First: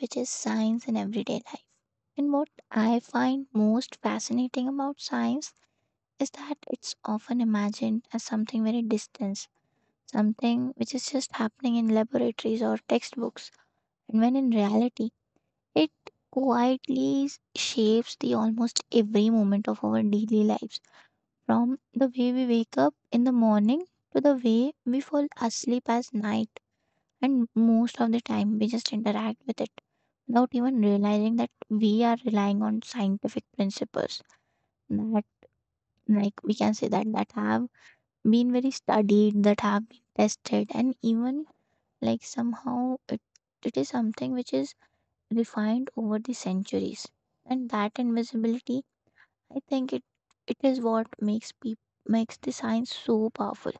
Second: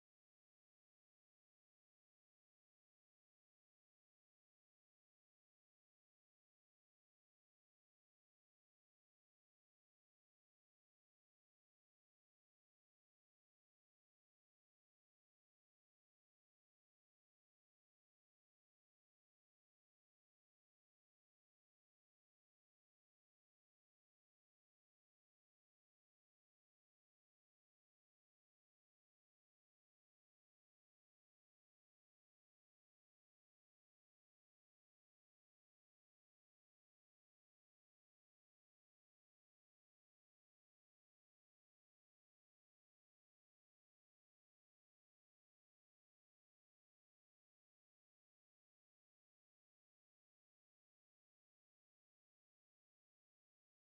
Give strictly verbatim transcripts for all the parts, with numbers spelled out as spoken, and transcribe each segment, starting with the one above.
which is science in everyday life. And what I find most fascinating about science is that it's often imagined as something very distant, something which is just happening in laboratories or textbooks. And when in reality, it quietly s- shapes the almost every moment of our daily lives from the way we wake up in the morning to the way we fall asleep at night, and most of the time, we just interact with it without even realizing that we are relying on scientific principles that, like, we can say that that have been very studied, that have been tested, and even like somehow it, it is something which is refined over the centuries. And that invisibility, I think it it is what makes people makes the science so powerful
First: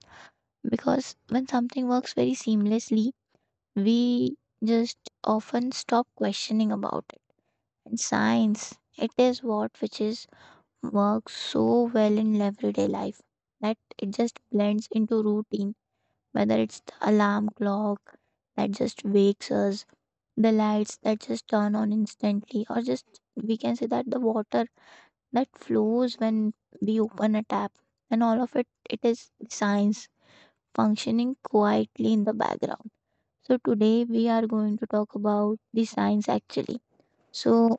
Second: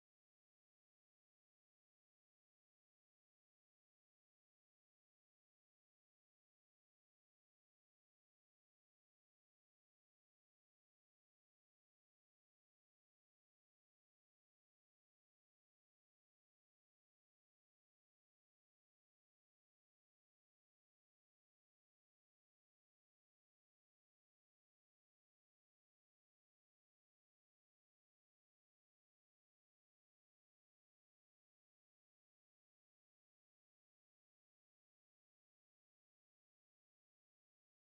because when something works very seamlessly we just often stop questioning about it, and science it is what which is works so well in everyday life that it just blends into routine, whether it's the alarm clock that just wakes us, the lights that just turn on instantly, or just we can say that the water that flows when we open a tap, and all of it it is science functioning quietly in the background. So, today we are going to talk about the science actually. So,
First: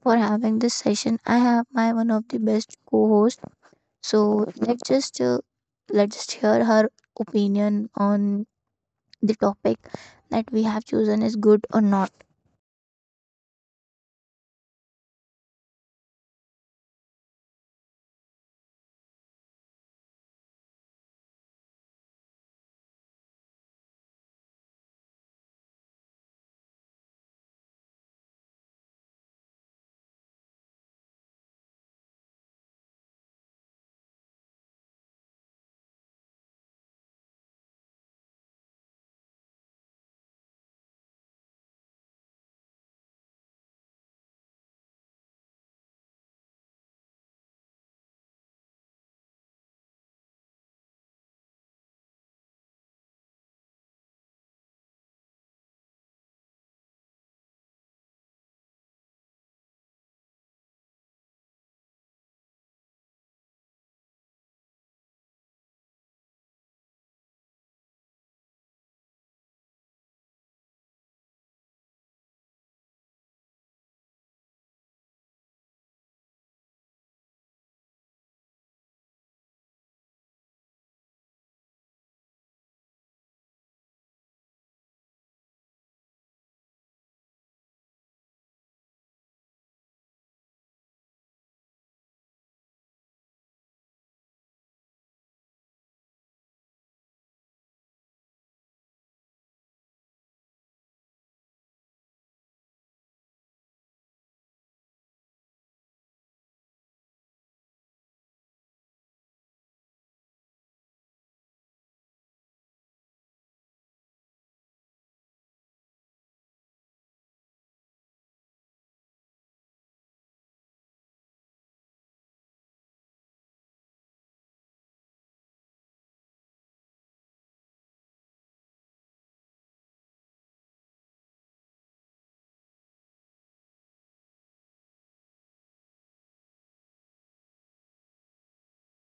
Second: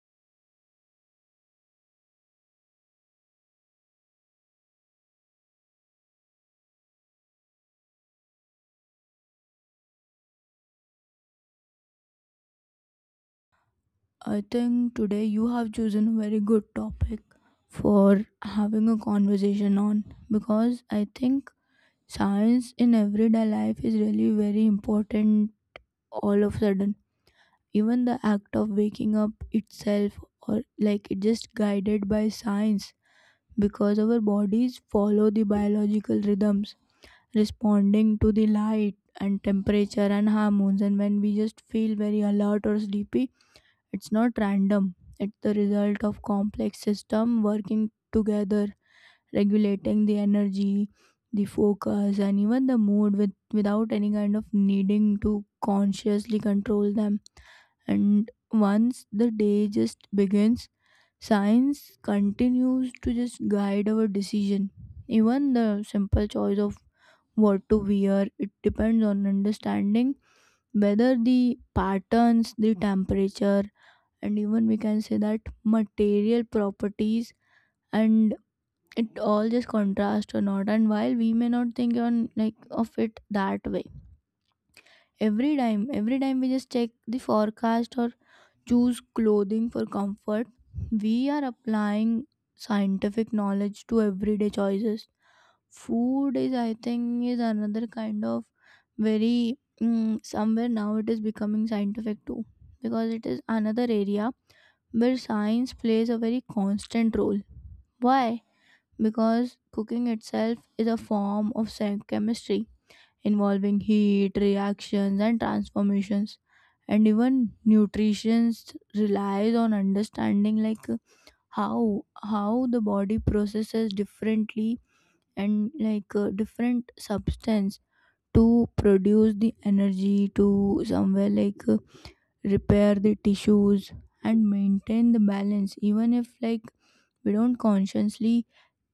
for having this session, I have my one of the best co host. So, let's just uh, let's just hear her opinion on the topic that we have chosen is good or not. I think today you have chosen a very good topic for having a conversation on because I think science in everyday life is really very important all of a sudden. Even the act of waking up itself or like it just guided by science because our bodies follow the biological rhythms responding to the light and temperature and hormones, and when we just feel very alert or sleepy, it's not random. It's the result of complex system working together, regulating the energy, the focus, and even the mood with, without any kind of needing to consciously control them. And once the day just begins, science continues to just guide our decision. Even the simple choice of what to wear, it depends on understanding whether the patterns, the temperature, and even we can say that material properties and it all just contrast or not. And while we may not think on like of it that way, every time every time we just check the forecast or choose clothing for comfort, we are applying scientific knowledge to everyday choices. Food is, I think, is another kind of very mm, somewhere now it is becoming scientific too, because it is another area where science plays a very constant role. Why? Because cooking itself is a form of sa- chemistry involving heat, reactions, and transformations. And even nutrition relies on understanding like uh, how how the body processes differently and like uh, different substance to produce the energy, to somewhere like uh, repair the tissues and maintain the balance, even if like we don't consciously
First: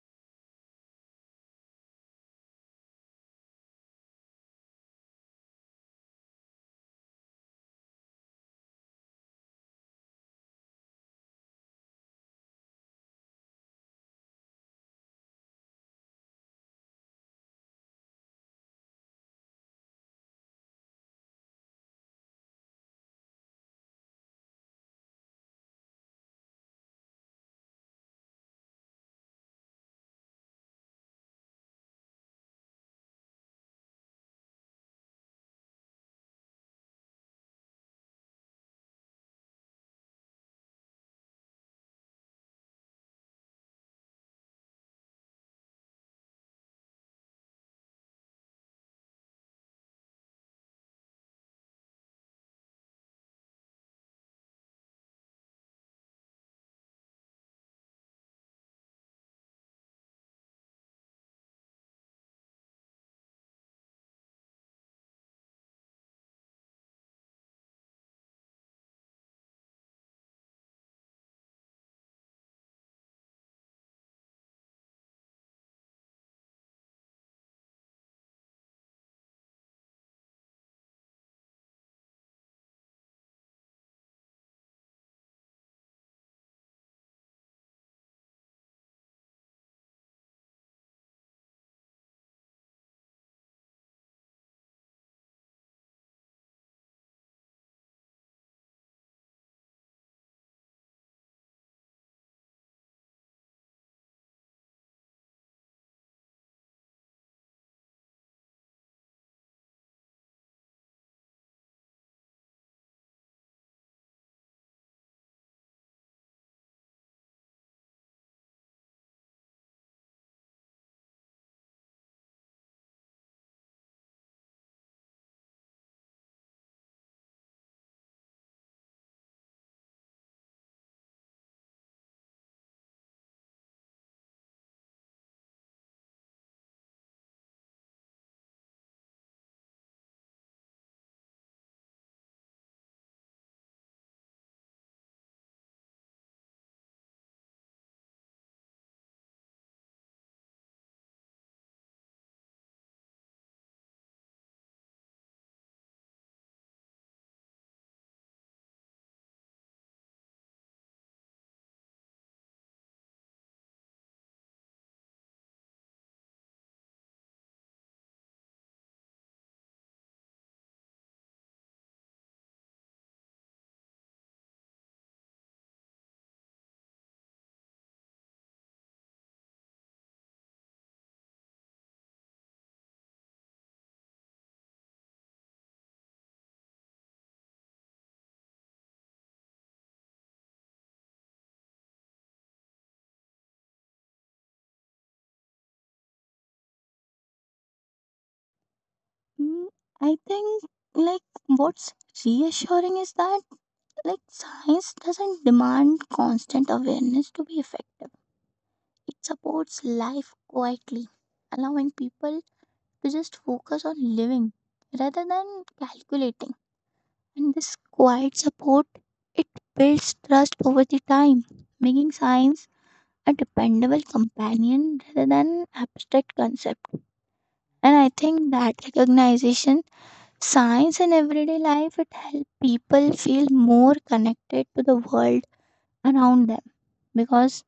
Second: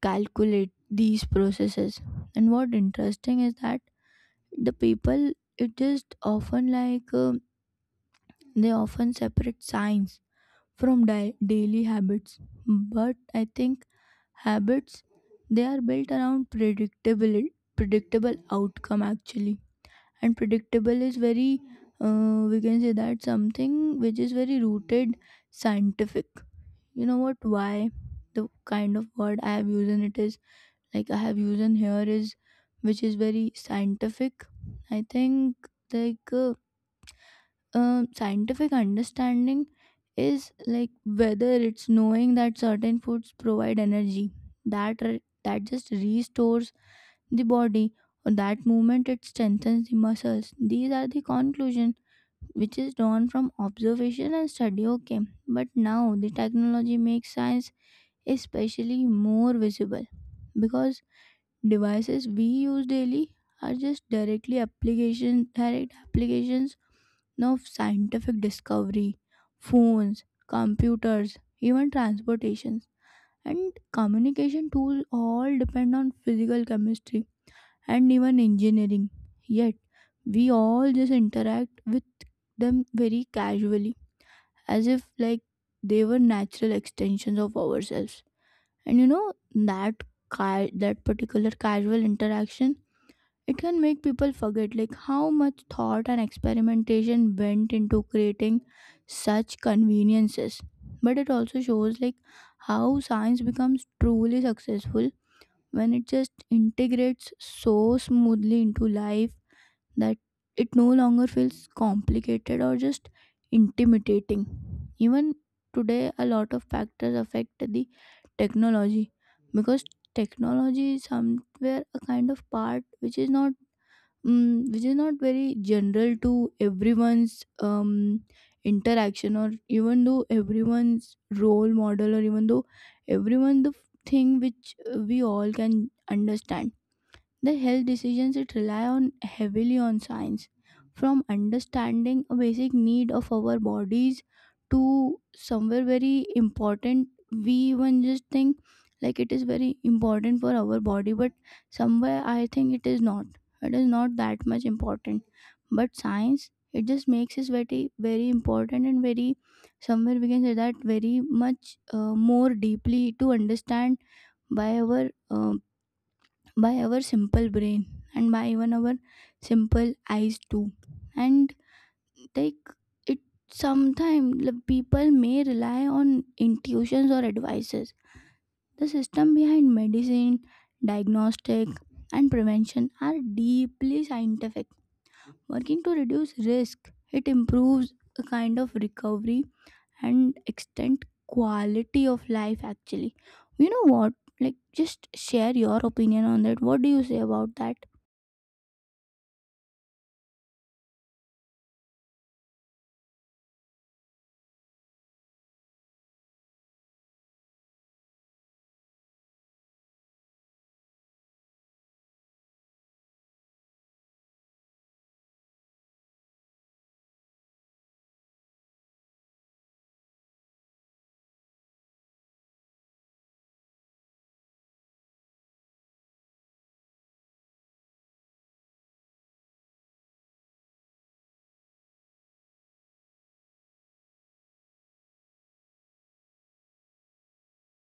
calculate these processes. And what interesting is that the people, it just often like um, they often separate science from di- daily habits. But I think habits, they are built around predictable predictable outcome actually. And predictable is very uh, we can say that something which is very rooted scientific. You know what, why the kind of word I have used in it is, like I have used in here is, which is very scientific. I think like uh, um, scientific understanding is like whether it's knowing that certain foods provide energy that re- that just restores the body, or that movement it strengthens the muscles. These are the conclusion which is drawn from observation and study, okay? But now the technology makes science especially more visible, because devices we use daily are just directly application, direct applications now of scientific discovery. Phones, computers, even transportations and communication tools all depend on physical chemistry and even engineering. Yet we all just interact with them very casually, as if like they were natural extensions of ourselves. And you know that ca- that particular casual interaction, it can make people forget like how much thought and experimentation went into creating such conveniences. But it also shows like how science becomes truly successful when it just integrates so smoothly into life that it no longer feels complicated or just intimidating. Even today, a lot of factors affect the technology, because technology is somewhere a kind of part which is not mm, which is not very general to everyone's um, interaction, or even though everyone's role model, or even though everyone the f- thing which uh, we all can understand. Their health decisions, it rely on heavily on science, from understanding a basic need of our bodies to somewhere very important. We even just think like it is very important for our body, but somewhere I think it is not. It is not that much important, but science it just makes us very very important, and very somewhere we can say that very much uh, more deeply to understand by our um, by our simple brain, and by even our simple eyes too. And like it, sometimes people may rely on intuitions or advices. The system behind medicine, diagnostic, and prevention are deeply scientific, working to reduce risk, it improves a kind of recovery and extend quality of life actually. You know what, like just share your opinion on that. What do you say about that? Mm, I think like what's reassuring is that like science doesn't demand constant awareness to be effective. It supports life quietly, allowing people to just focus on living rather than calculating. And this quiet support it builds trust over the time, making science a dependable companion rather than abstract concept. And I think that recognition, science in everyday life, it helps people feel more connected to the world around them because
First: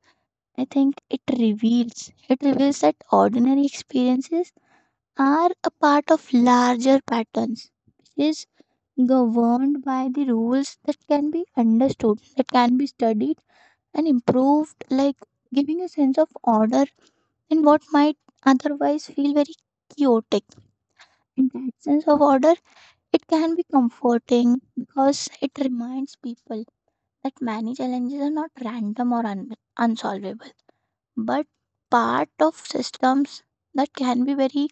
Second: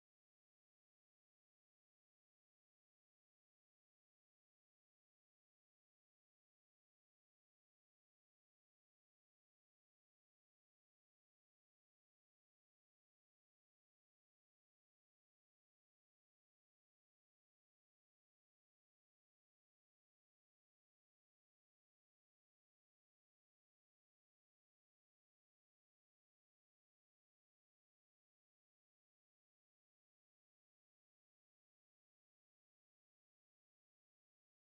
I think it reveals it reveals that ordinary experiences are a part of larger patterns which is governed by the rules that can be understood, that can be studied and improved, like giving a sense of order in what might otherwise feel very chaotic. In that sense of order it can be comforting because it reminds people that many challenges are not random or un- unsolvable but part of systems that can be very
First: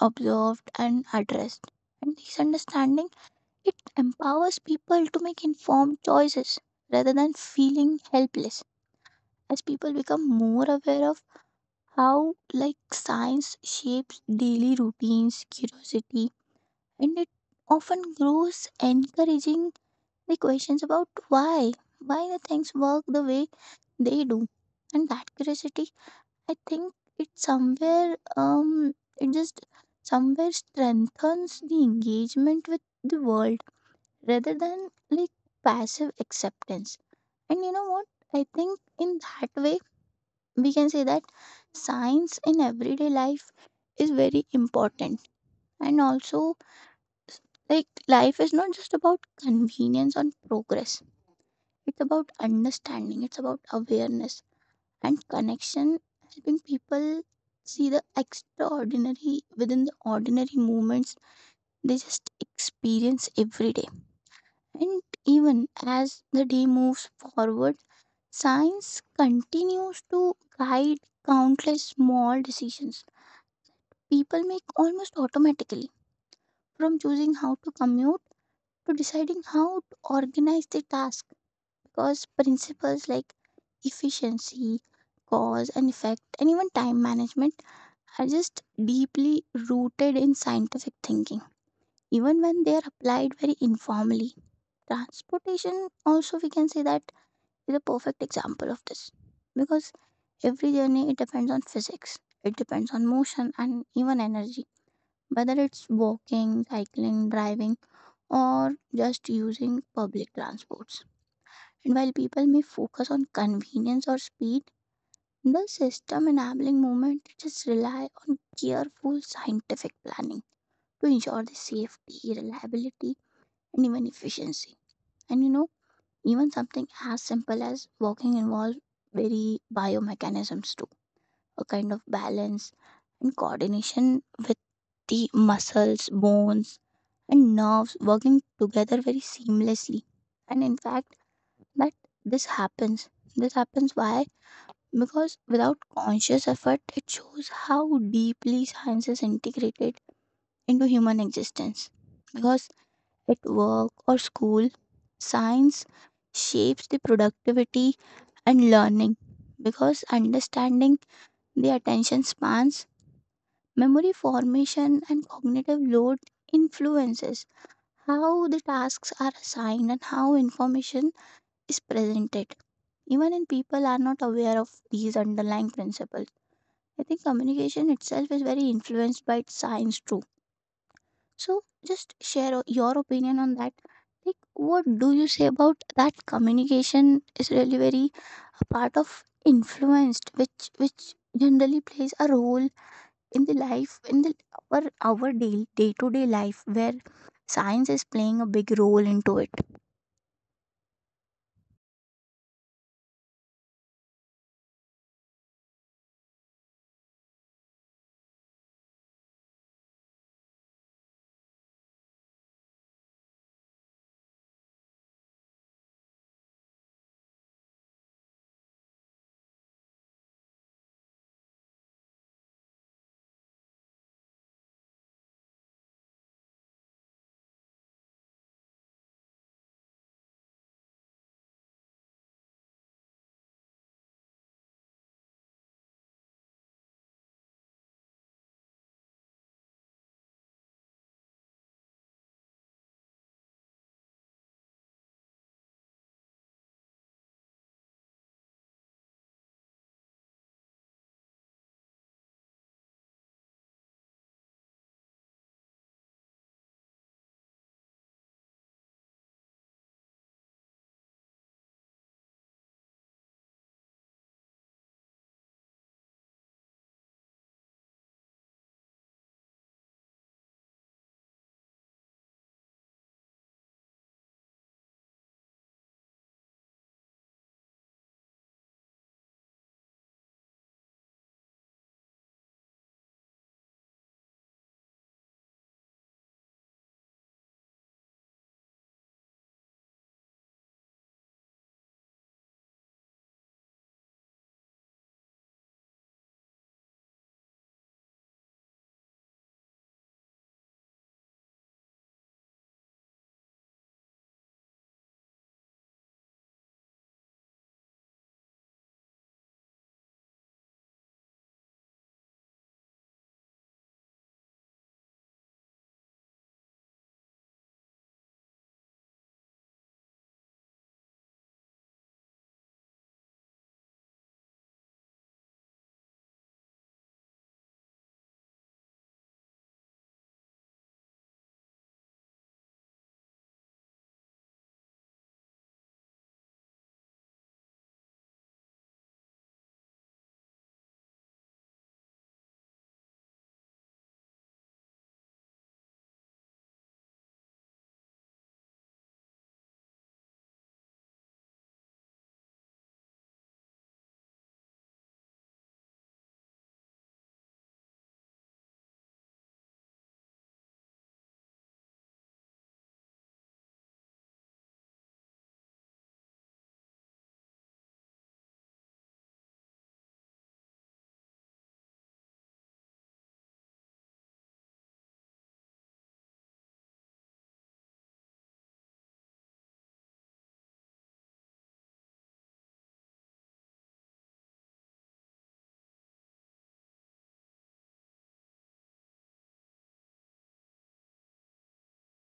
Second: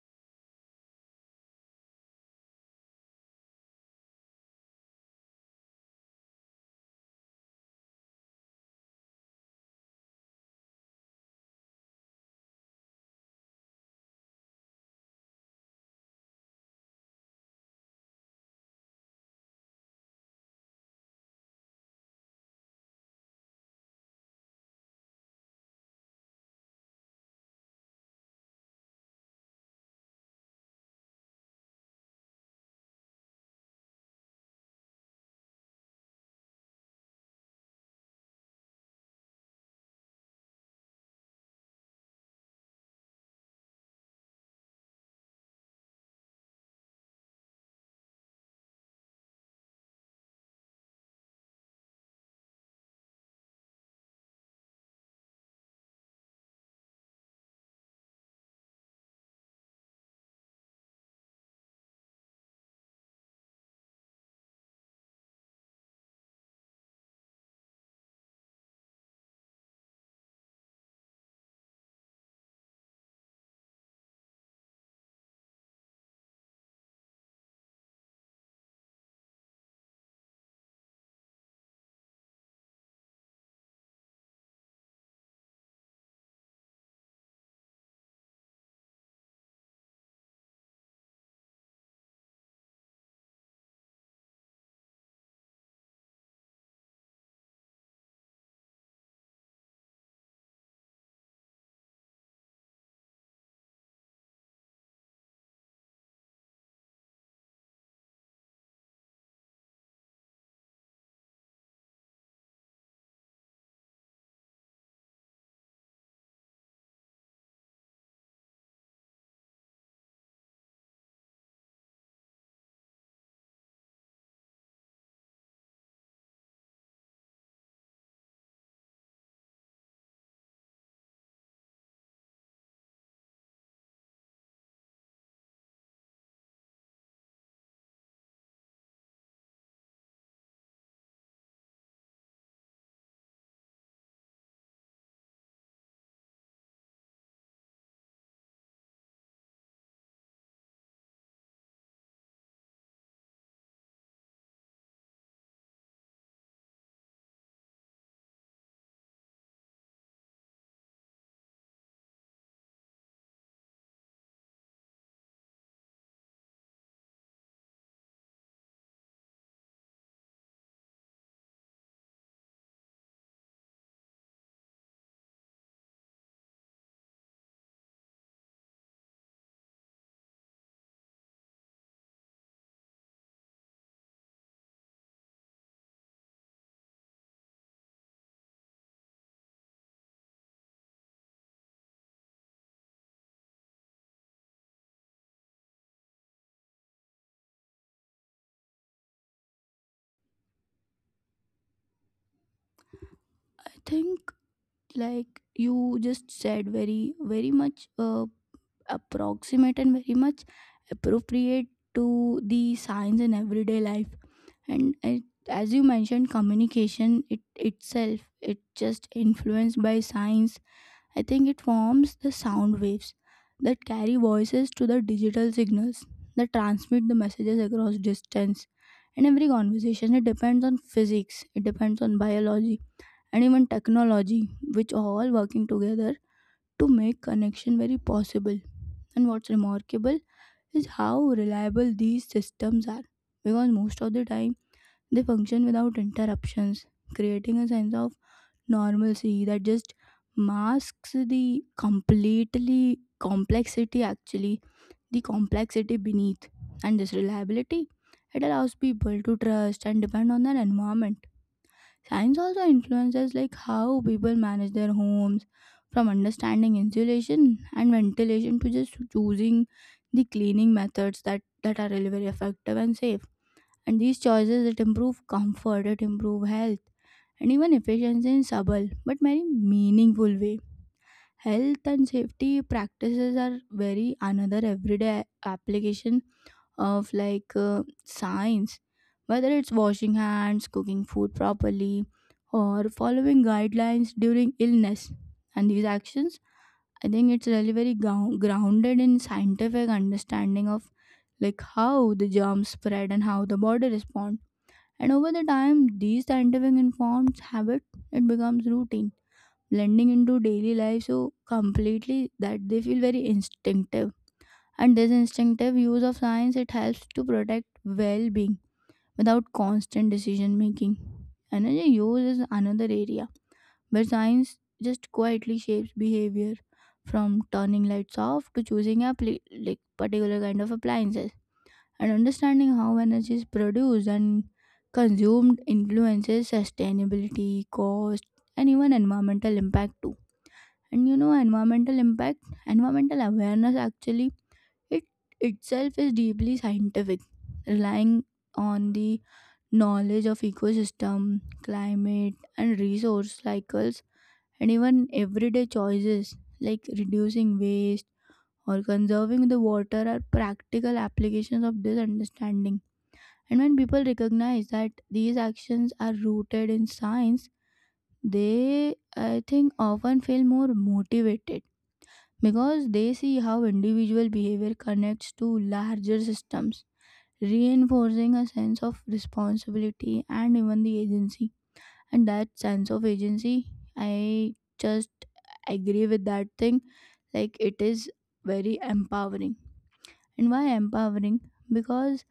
observed, and addressed. And this understanding it empowers people to make informed choices rather than feeling helpless. As people become more aware of how like science shapes daily routines, curiosity, and it often grows encouraging the questions about why why the things work the way they do. And that curiosity, I think it somewhere um it just somewhere strengthens the engagement with the world rather than like passive acceptance. And you know what? I think in that way we can say that science in everyday life is very important, and also like life is not just about convenience and progress, it's about understanding, it's about awareness and connection, helping people see the extraordinary within the ordinary moments they just experience every day. And even as the day moves forward, science continues to guide countless small decisions people make almost automatically, from choosing how to commute to deciding how to organize their task, because principles like efficiency, cause and effect, and even time management are just deeply rooted in scientific thinking, even when they are applied very informally. Transportation, also, we can say that is a perfect example of this because every journey it depends on physics, it depends on motion and even energy, whether it's walking, cycling, driving, or just using public transports. And while people may focus on convenience or speed, the system enabling movement just rely on careful scientific planning to ensure the safety, reliability, and even efficiency. And you know, even something as simple as walking involves very biomechanisms too, a kind of balance and coordination with the muscles, bones, and nerves working together very seamlessly. And in fact, that this happens. This happens why? Because without conscious effort, it shows how deeply science is integrated into human existence. Because at work or school, science shapes the productivity and learning. Because understanding the attention spans, memory formation, and cognitive load influences how the tasks are assigned and how information is presented. Even when people are not aware of these underlying principles, I think communication itself is very influenced by its science too. So just share o- your opinion on that. Like, what do you say about that? Communication is really very a part of influenced, which which generally plays a role in the life, in the our our day day to day life where science is playing a big role into it. I think like you just said very very much uh, approximate and very much appropriate to the science in everyday life. And it, as you mentioned, communication it itself, it just influenced by science. I think it forms the sound waves that carry voices to the digital signals that transmit the messages across distance. And every conversation, it depends on physics, it depends on biology and even technology, which are all working together to make connection very possible. And what's remarkable is how reliable these systems are, because most of the time they function without interruptions, creating a sense of normalcy that just masks the completely complexity actually, the complexity beneath. And this reliability, it allows people to trust and depend on their environment. Science also influences like how people manage their homes, from understanding insulation and ventilation to just choosing the cleaning methods that that are really very effective and safe. And these choices, it improve comfort, it improve health, and even efficiency in subtle but very meaningful way. Health and safety practices are very another everyday application of like uh, science, whether it's washing hands, cooking food properly, or following guidelines during illness. And these actions, I think it's really very gou- grounded in scientific understanding of like how the germs spread and how the body respond. And over the time, these scientific informed habit, it becomes routine, blending into daily life so completely that they feel very instinctive. And this instinctive use of science, it helps to protect well-being without constant decision making. Energy use is another area where science just quietly shapes behavior, from turning lights off to choosing a pl- like particular kind of appliances. And understanding how energy is produced and consumed influences sustainability, cost, and even environmental impact too. And you know, environmental impact, environmental awareness actually, it itself is deeply scientific, relying on the knowledge of ecosystem, climate, and resource cycles. And even everyday choices like reducing waste or conserving the water are practical applications of this understanding. And when people recognize that these actions are rooted in science, they, I think, often feel more motivated, because they see how individual behavior connects to larger systems, reinforcing a sense of responsibility and even the agency. And that sense of agency, I just agree with that thing. Like it is very empowering. And why empowering? Because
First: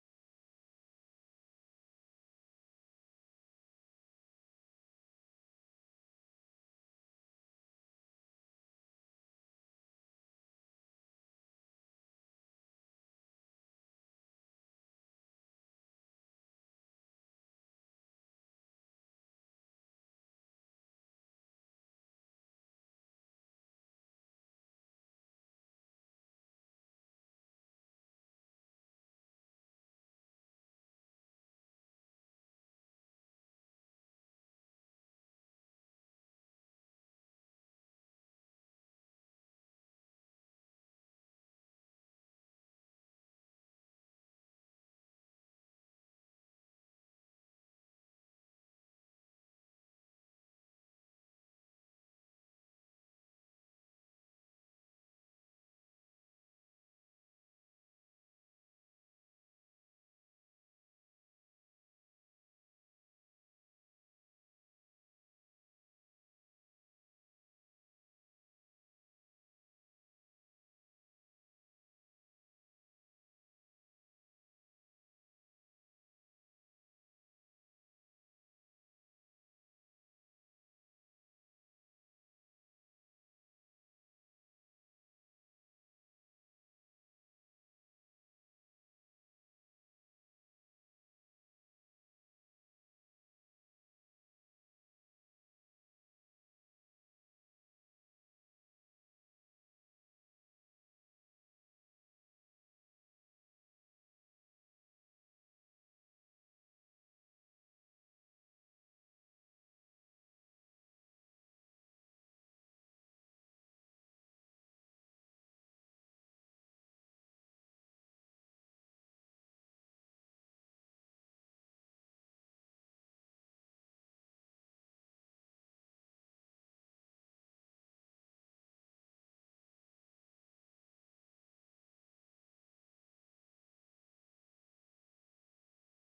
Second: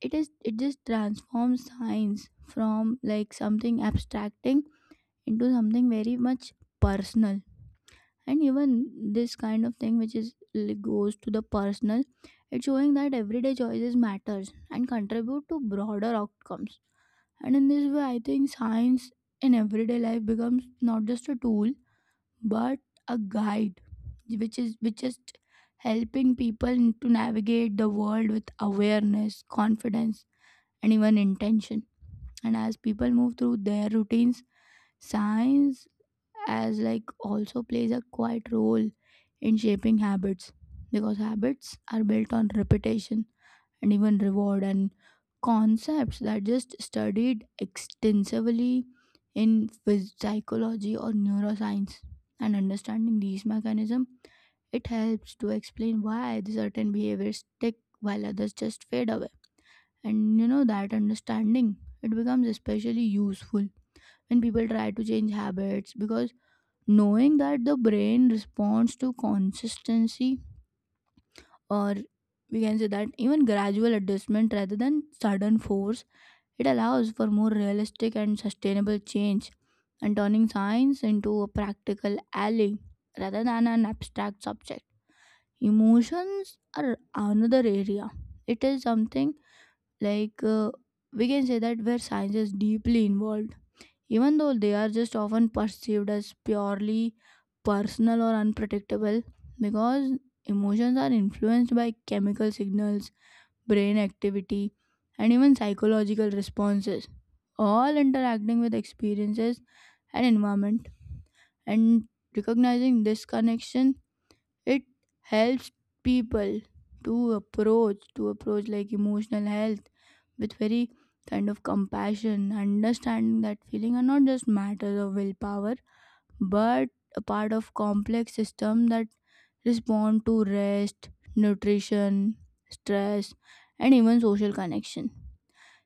it is, it just transforms science from like something abstracting into something very much personal. And even this kind of thing which is like goes to the personal, it's showing that everyday choices matters and contribute to broader outcomes. And in this way, I think science in everyday life becomes not just a tool, but a guide which is which is helping people to navigate the world with awareness, confidence, and even intention. And as people move through their routines, science as like also plays a quiet role in shaping habits, because habits are built on repetition and even reward, and concepts that just studied extensively in phys- psychology or neuroscience. And understanding these mechanisms, it helps to explain why the certain behaviors stick while others just fade away. And you know, that understanding, it becomes especially useful when people try to change habits, because knowing that the brain responds to consistency, or we can say that even gradual adjustment rather than sudden force, it allows for more realistic and sustainable change, and turning science into a practical ally rather than an abstract subject. Emotions are another area. It is something like uh, we can say that where science is deeply involved, even though they are just often perceived as purely personal or unpredictable, because emotions are influenced by chemical signals, brain activity, and even psychological responses, all interacting with experiences and environment. And recognizing this connection, it helps people to approach to approach like emotional health with very kind of compassion, understanding that feeling are not just matters of willpower, but a part of complex system that respond to rest, nutrition, stress, and even social connection.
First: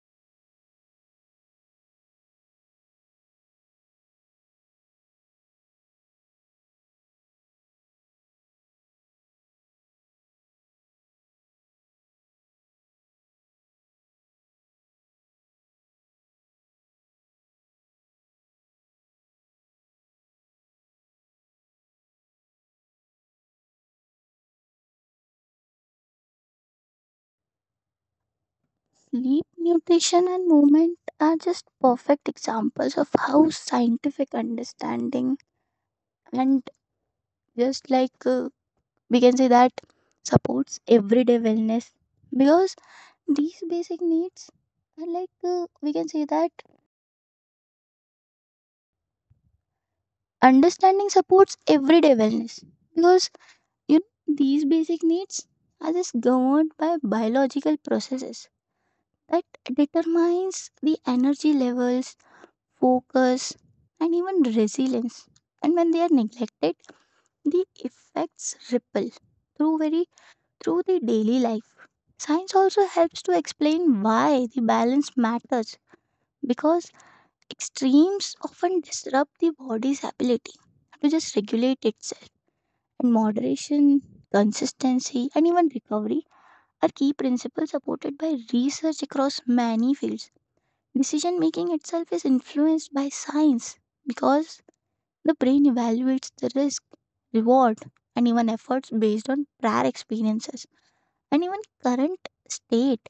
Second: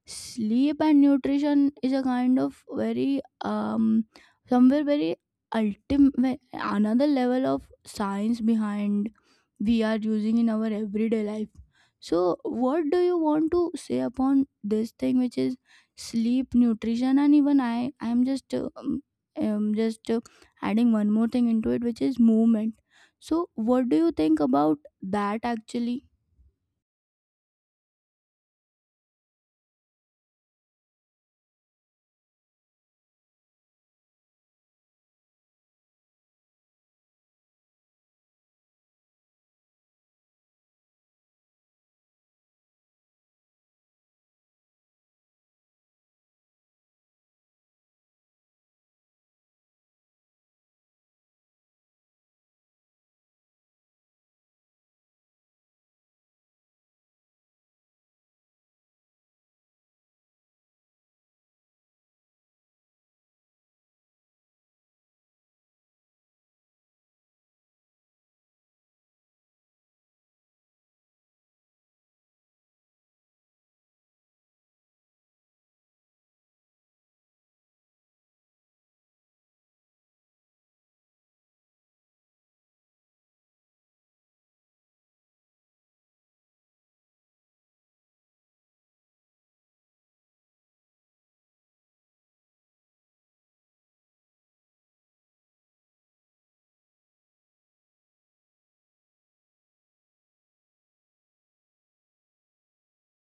Sleep and nutrition is a kind of very um somewhere very ultimate another level of science behind we are using in our everyday life. So what do you want to say upon this thing which is sleep, nutrition, and even I I am just uh, um, um, just uh, adding one more thing into it, which is movement. So what do you think about that actually? Sleep, nutrition, and movement are just perfect examples of how scientific understanding and just like uh, we can say that supports everyday wellness because these basic needs are like uh, we can say that understanding supports everyday wellness because you know, these basic needs are just governed by biological processes that determines the energy levels, focus, and even resilience, and when they are neglected the effects ripple through very through the daily life. Science also helps to explain why the balance matters because extremes often disrupt the body's ability to just regulate itself. And moderation, consistency, and even recovery are key principles supported by research across many fields. Decision making itself is influenced by science because the brain evaluates the risk, reward, and even efforts based on prior experiences and even current state,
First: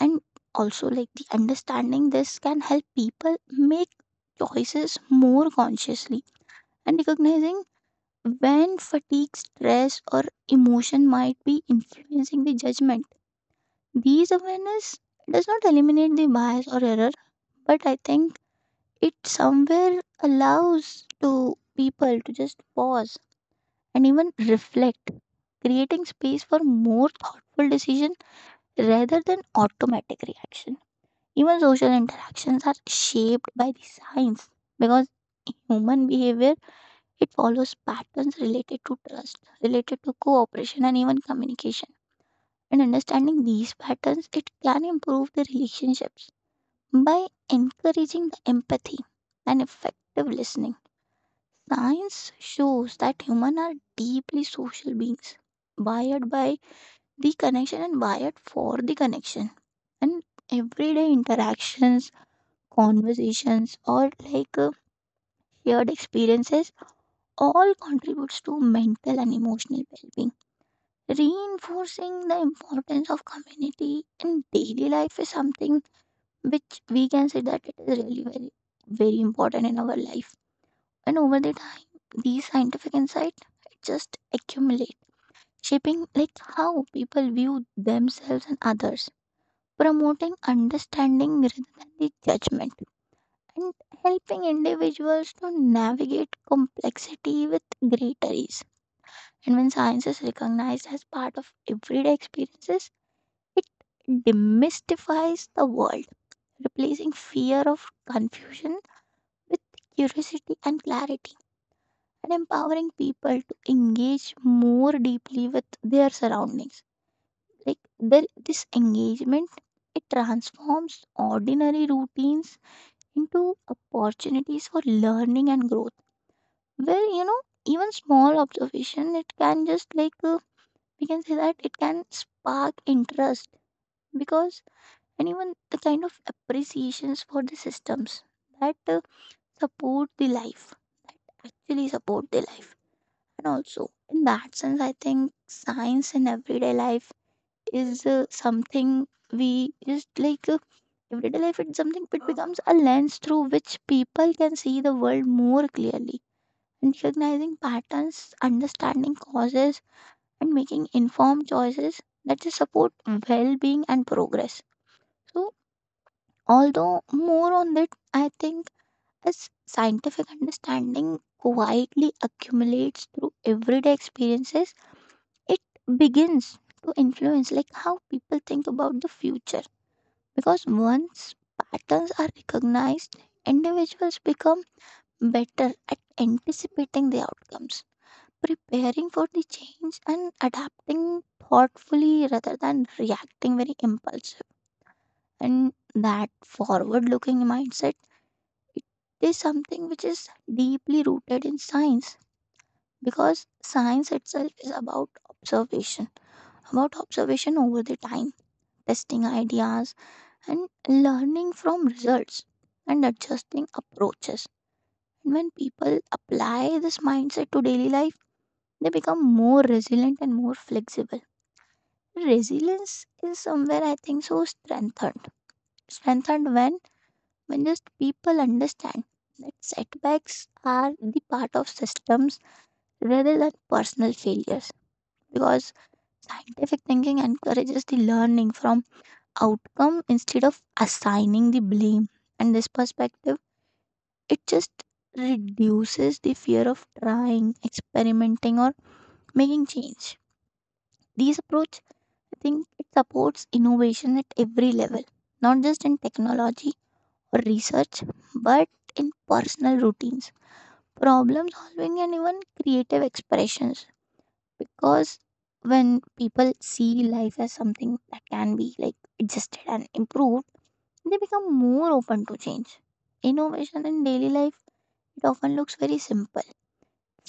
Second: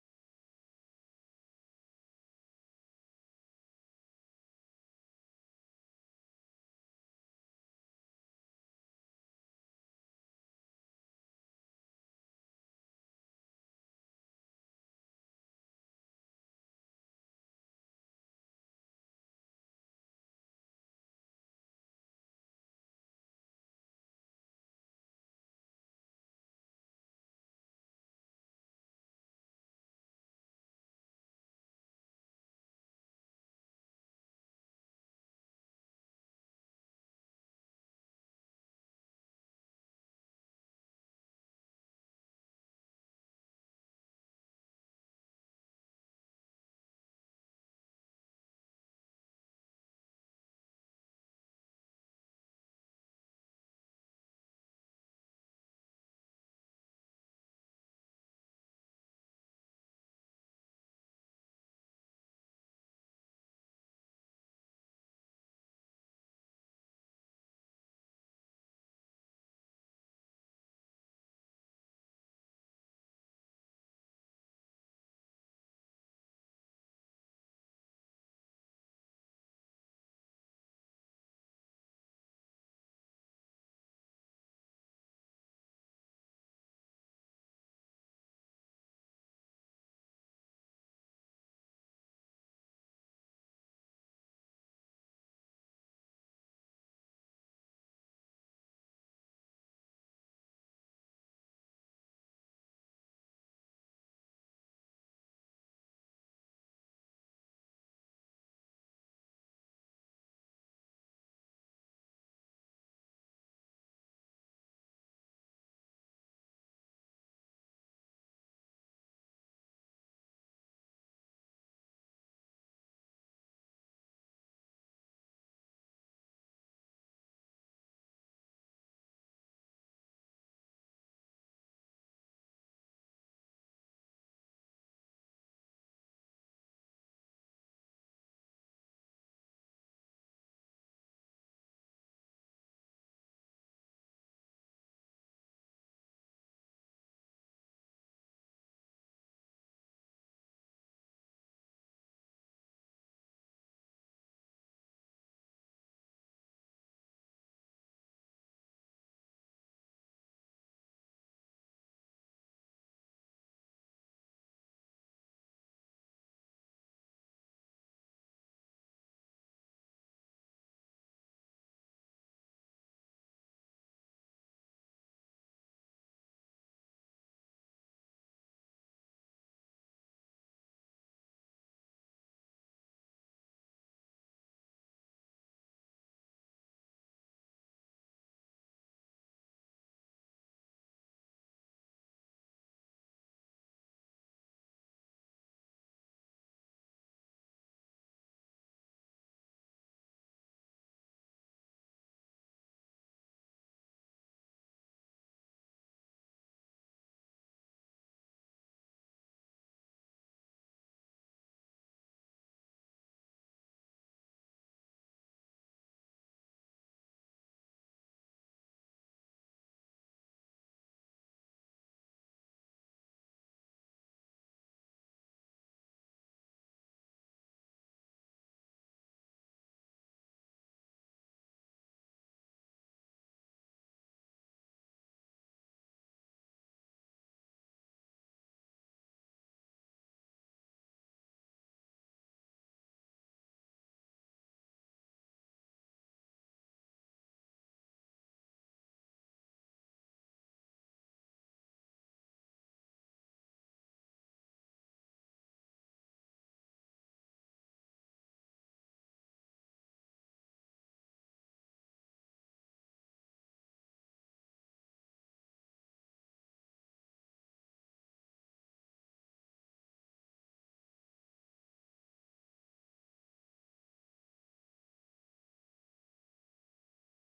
and also like the understanding this can help people make choices more consciously and recognizing when fatigue, stress or emotion might be influencing the judgment. These awareness does not eliminate the bias or error, but I think it somewhere allows to people to just pause and even reflect, creating space for more thoughtful decision rather than automatic reaction. Even social interactions are shaped by the science because in human behavior it follows patterns related to trust, related to cooperation, and even communication. And understanding these patterns, it can improve the relationships by encouraging the empathy and effective listening. Science shows that humans are deeply social beings, wired by the connection and wired for the connection. And everyday interactions, conversations or like uh, shared experiences all contributes to mental and emotional well-being, reinforcing the importance of community in daily life is something which we can say that it is really very very important in our life. And over the time these scientific insights just accumulate, shaping like how people view themselves and others, promoting understanding rather than the judgment, and helping individuals to navigate complexity with greater ease. And when science is recognized as part of everyday experiences, it demystifies the world, replacing fear of confusion with curiosity and clarity, and empowering people to engage more deeply with their surroundings. Like there, this engagement, it transforms ordinary routines into opportunities for learning and growth. Well, you know, even small observation, it can just like uh, we can say that it can spark interest because, and even the kind of appreciations for the systems that uh, support the life, that actually support the life, and also in that sense, I think science in everyday life is uh, something we just like uh, everyday life. It's something it becomes a lens through which people can see the world more clearly, recognizing patterns, understanding causes, and making informed choices that they support well being and progress. So, although more on that, I think as scientific understanding quietly accumulates through everyday experiences, it begins to influence like how people think about the future because once patterns are recognized individuals become better at anticipating the outcomes, preparing for the change and adapting thoughtfully rather than reacting very impulsive. And that forward looking mindset is something which is deeply rooted in science because science itself is about observation, about observation over the time, testing ideas and learning from results, and adjusting approaches, and when people apply this mindset to daily life they become more resilient and more flexible. Resilience is somewhere I think so strengthened. Strengthened when when just people understand that setbacks are the part of systems rather than personal failures. Because scientific thinking encourages the learning from outcome instead of assigning the blame. And this perspective, it just reduces the fear of trying, experimenting, or making change. These approach, I think it supports innovation at every level, not just in technology or research, but in personal routines, problem solving, and even creative expressions. Because when people see life as something that can be like adjusted and improved, they become more open to change. Innovation in daily life it often looks very simple.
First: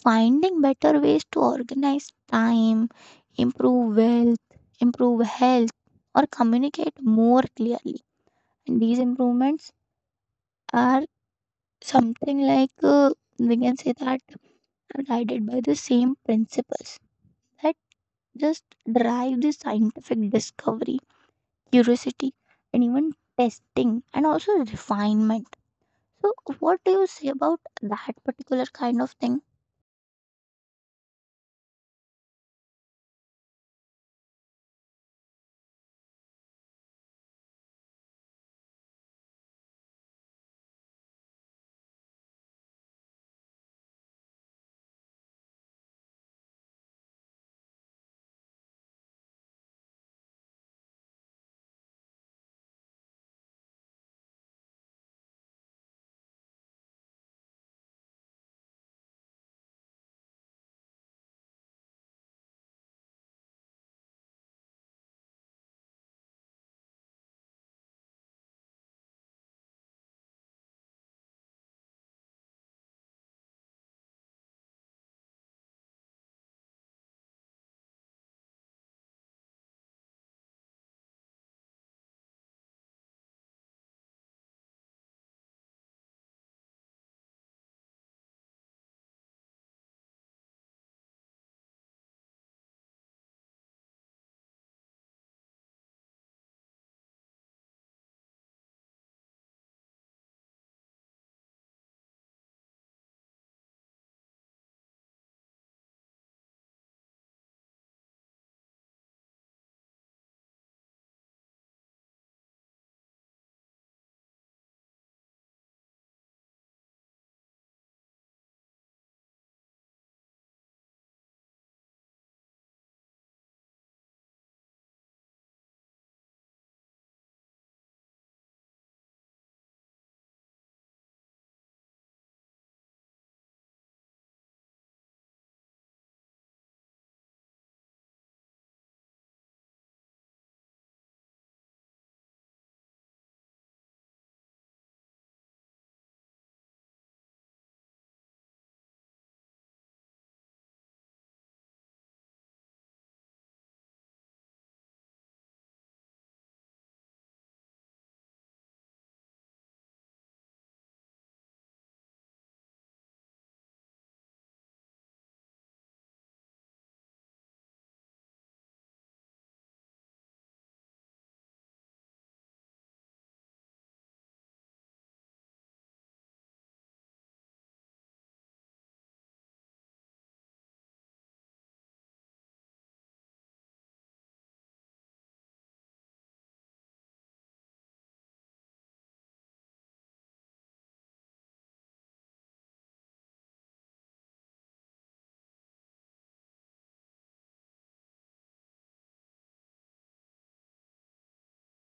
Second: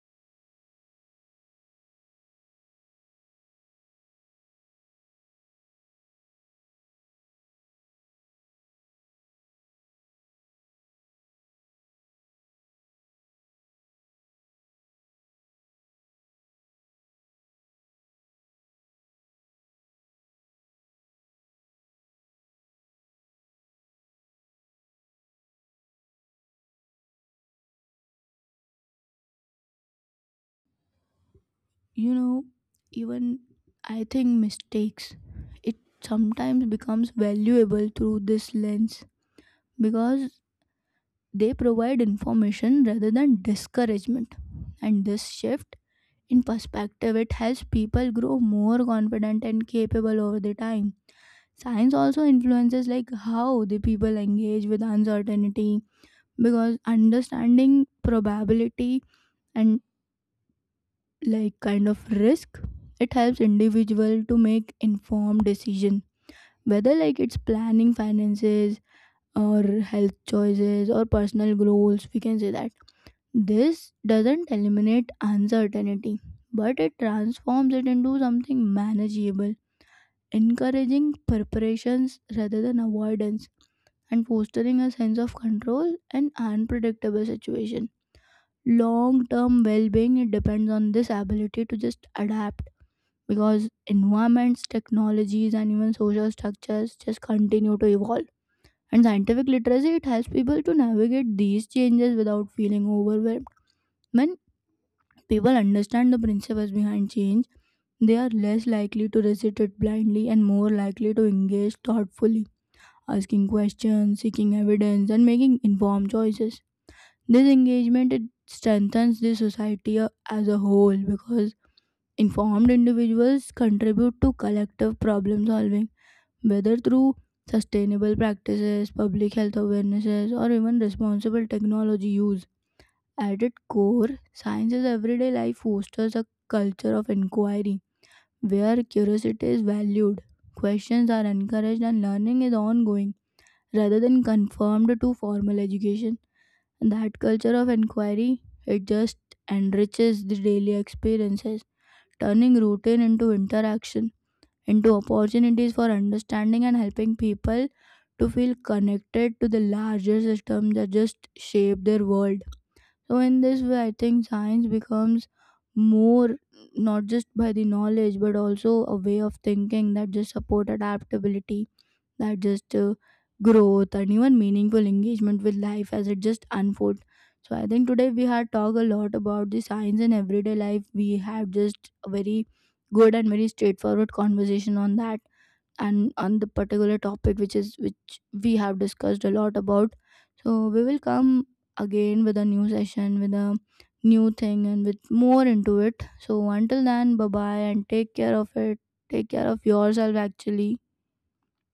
Finding better ways to organize time, improve wealth, improve health, or communicate more clearly. And these improvements are something like uh, we can say that are guided by the same principles that just drive the scientific discovery, curiosity, and even testing and also refinement. So, what do you say about that particular kind of thing? You know, even I think mistakes, it sometimes becomes valuable through this lens, because they provide information rather than discouragement. And this shift in perspective, it helps people grow more confident and capable over the time. Science also influences like how the people engage with uncertainty, because understanding probability and like kind of risk, it helps individual to make informed decision, whether like it's planning finances or health choices or personal goals. We can say that this doesn't eliminate uncertainty, but it transforms it into something manageable, encouraging preparations rather than avoidance, and fostering a sense of control in unpredictable situation. Long term well being, it depends on this ability to just adapt, because environments, technologies, and even social structures just continue to evolve. And scientific literacy, it helps people to navigate these changes without feeling overwhelmed. When people understand the principles behind change, they are less likely to resist it blindly, and more likely to engage thoughtfully, asking questions, seeking evidence, and making informed choices. This engagement, it strengthens the society uh, as a whole, because informed individuals contribute to collective problem solving, whether through sustainable practices, public health awarenesses, or even responsible technology use. At its core, science's everyday life fosters a culture of inquiry where curiosity is valued, questions are encouraged, and learning is ongoing rather than conformed to formal education. And that culture of inquiry, it just enriches the daily experiences, turning routine into interaction, into opportunities for understanding, and helping people to feel connected to the larger system that just shape their world. So, in this way, I think science becomes more, not just by the knowledge but also a way of thinking that just support adaptability, that just uh, growth and even meaningful engagement with life as it just unfolds. So I think today we had talked a lot about the science in everyday life. We had just a very good and very straightforward conversation on that, and on the particular topic which is which we have discussed a lot about. So we will come again with a new session, with a new thing and with more into it. So until then, bye bye and take care of it. Take care of yourself actually.